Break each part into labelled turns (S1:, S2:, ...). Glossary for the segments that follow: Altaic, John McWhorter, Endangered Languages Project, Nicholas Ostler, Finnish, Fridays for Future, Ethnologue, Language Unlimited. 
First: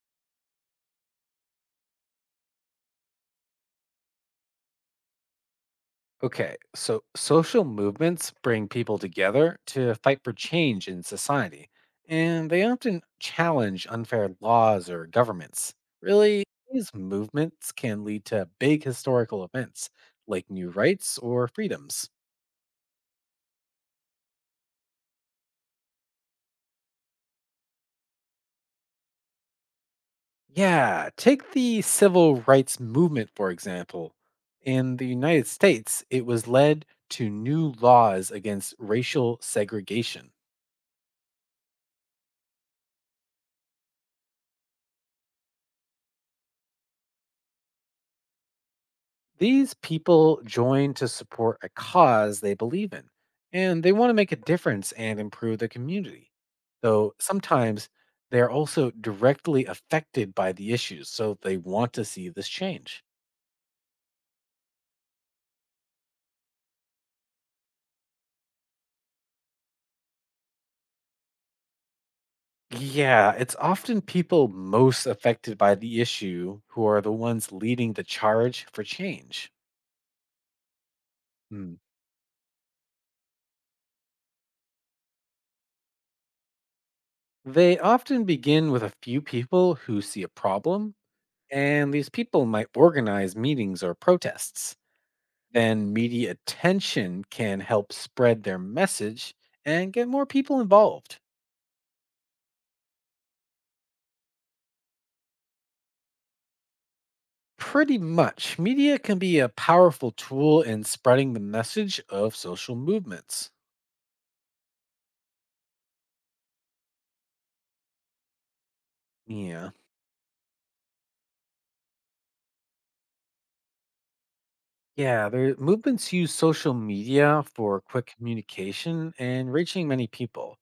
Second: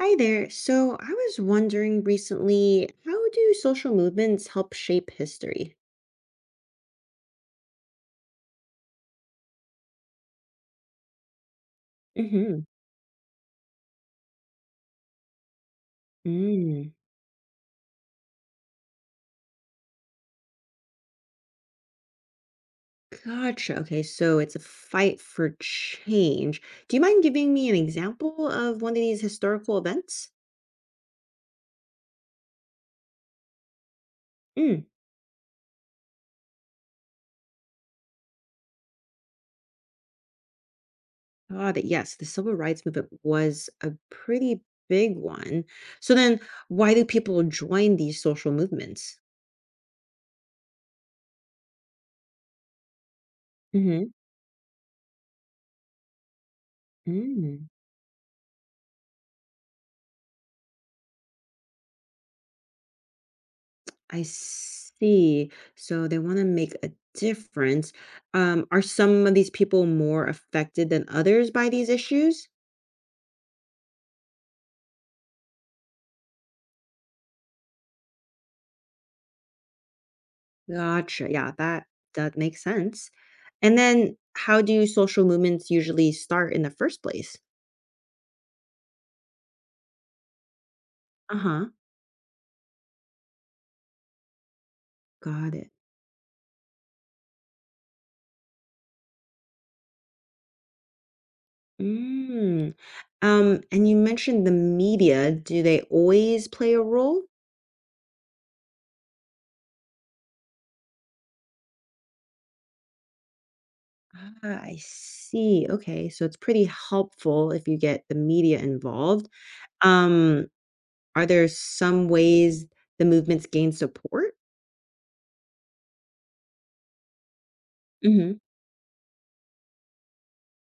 S1: Hi there. So I was wondering recently, how do social movements help shape history?
S2: Okay, so social movements bring people together to fight for change in society, and
S1: Mm-hmm.
S2: they often challenge unfair laws or governments. Really, these
S1: Mm.
S2: movements can lead to big historical events like new rights or freedoms.
S1: Gotcha. Okay, so it's a fight for change. Do you mind giving me an example of one of these historical events?
S2: Yeah, take the civil rights movement, for example.
S1: Mm.
S2: In the United States, it was led to new laws against racial segregation.
S1: Got it. Yes, the civil rights movement was a pretty big one. So then, why do people join these social movements?
S2: These people join to support a cause they believe in, and they want to make a difference and improve the community. Though
S1: Mm-hmm.
S2: sometimes they are also directly affected by the issues, so they want to see this change.
S1: I see. So they want to make a difference. Are some of these people more affected than others by these issues?
S2: Yeah, it's often people most affected by the issue who are the ones leading the charge for change.
S1: Gotcha. Yeah,
S2: Hmm.
S1: that makes sense. And then how do social movements usually start in the first place?
S2: They often begin with a few people who see a problem,
S1: Uh-huh.
S2: and these people might organize meetings or protests.
S1: Got it.
S2: Then media attention can help spread their message and get more people involved.
S1: Mm. And you mentioned the media. Do they always play a role?
S2: Pretty much, media can be a powerful tool in spreading the message of social movements.
S1: Ah, I see. Okay. So it's pretty helpful if you get the media involved.
S2: Yeah.
S1: Um, Are there some ways the movements gain support?
S2: Yeah, the movements use social media for quick
S1: Mhm.
S2: communication and reaching many people.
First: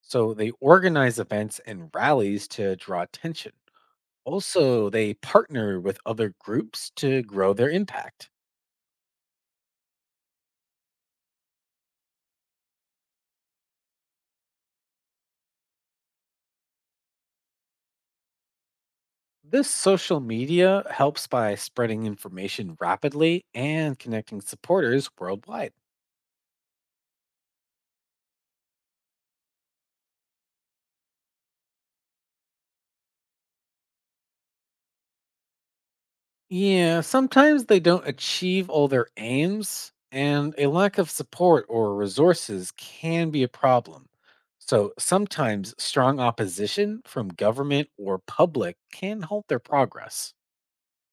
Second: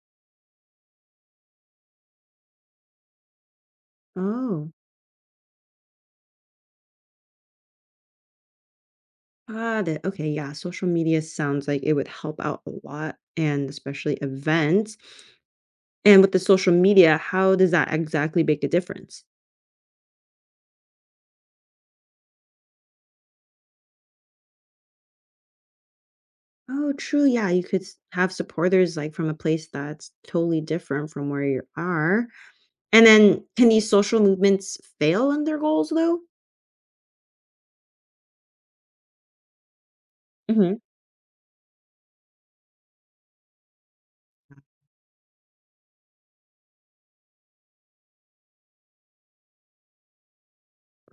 S2: So they organize events and rallies to draw attention.
S1: Oh,
S2: Also, they partner with other groups to grow their impact.
S1: got it. Okay, yeah. Social media sounds like it would help out a lot and especially events. And with the social media, how does that exactly make a difference?
S2: This social media helps by spreading information rapidly and connecting supporters worldwide.
S1: Oh, true. Yeah, you could have supporters like from a place that's totally different from where you are. And then can these social movements fail in their goals though?
S2: Yeah, sometimes they don't achieve all their aims, and a
S1: Mhm.
S2: lack of support or resources can be a problem. So sometimes strong opposition from government or public can halt their progress.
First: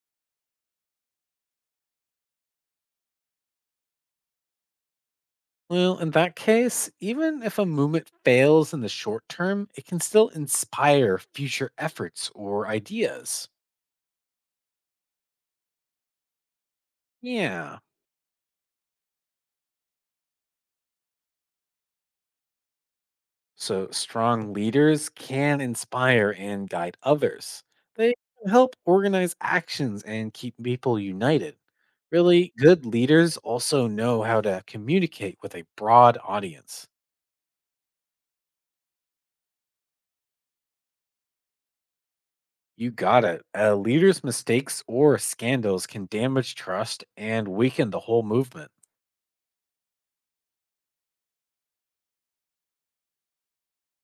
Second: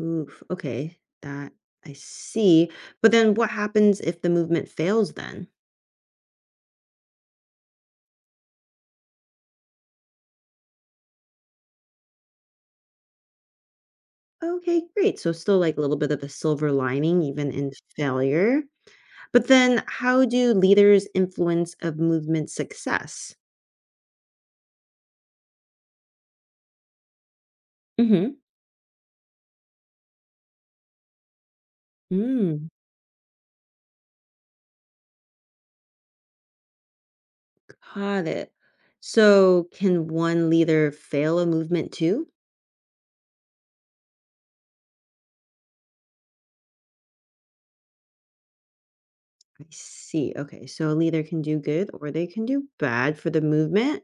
S1: Oof. Okay, that I see. But then what happens if the movement fails then?
S2: Well, in that case, even if a movement fails in the short term, it can still inspire future efforts or ideas.
S1: Okay, great. So still like a little bit of a silver lining even in
S2: Yeah.
S1: failure. But then how do leaders influence of movement success?
S2: So, strong leaders can inspire and guide others. They
S1: Hmm.
S2: help organize actions and keep people united. Really
S1: Mm,
S2: good leaders also know how to communicate with a broad audience.
S1: got it. So can one leader fail a movement too?
S2: You got it. A leader's mistakes or scandals can damage trust and weaken the whole movement.
S1: I see. Okay, so a leader can do good or they can do bad for the movement.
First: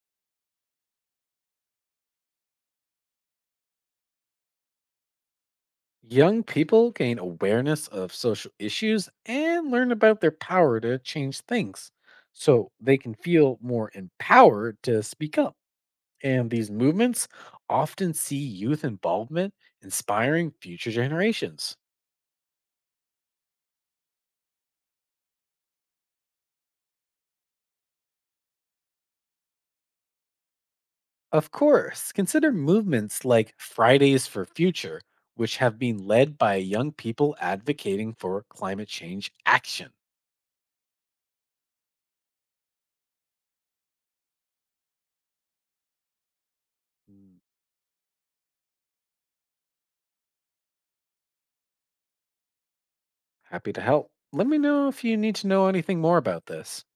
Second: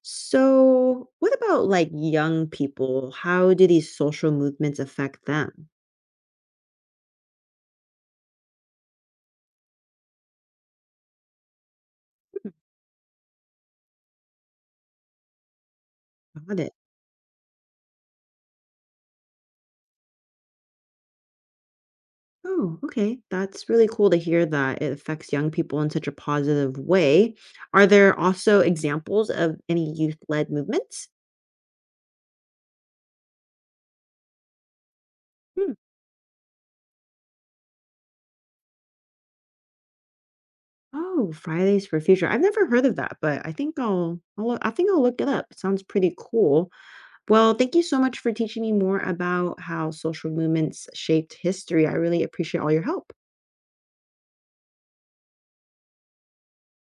S1: So what about like young people? How do these social movements affect them?
S2: Young people gain awareness of social issues and learn about their power to change things
S1: Hmm.
S2: so they can feel more empowered to speak up. And
S1: Got
S2: these
S1: it.
S2: movements often see youth involvement inspiring future generations.
S1: Oh, okay. That's really cool to hear that it affects young people in such a positive way. Are there also examples of any youth-led movements?
S2: Of course, consider movements like Fridays for Future, which
S1: Hmm.
S2: have been led by young people advocating for climate change action.
S1: Oh, Fridays for Future. I've never heard of that, but I think I'll look it up. It sounds pretty cool.
S2: Mm.
S1: Well, thank you so much for teaching me more about how social movements shaped history. I really appreciate all your help.
S2: Happy to help. Let me know if you need to know anything more about this.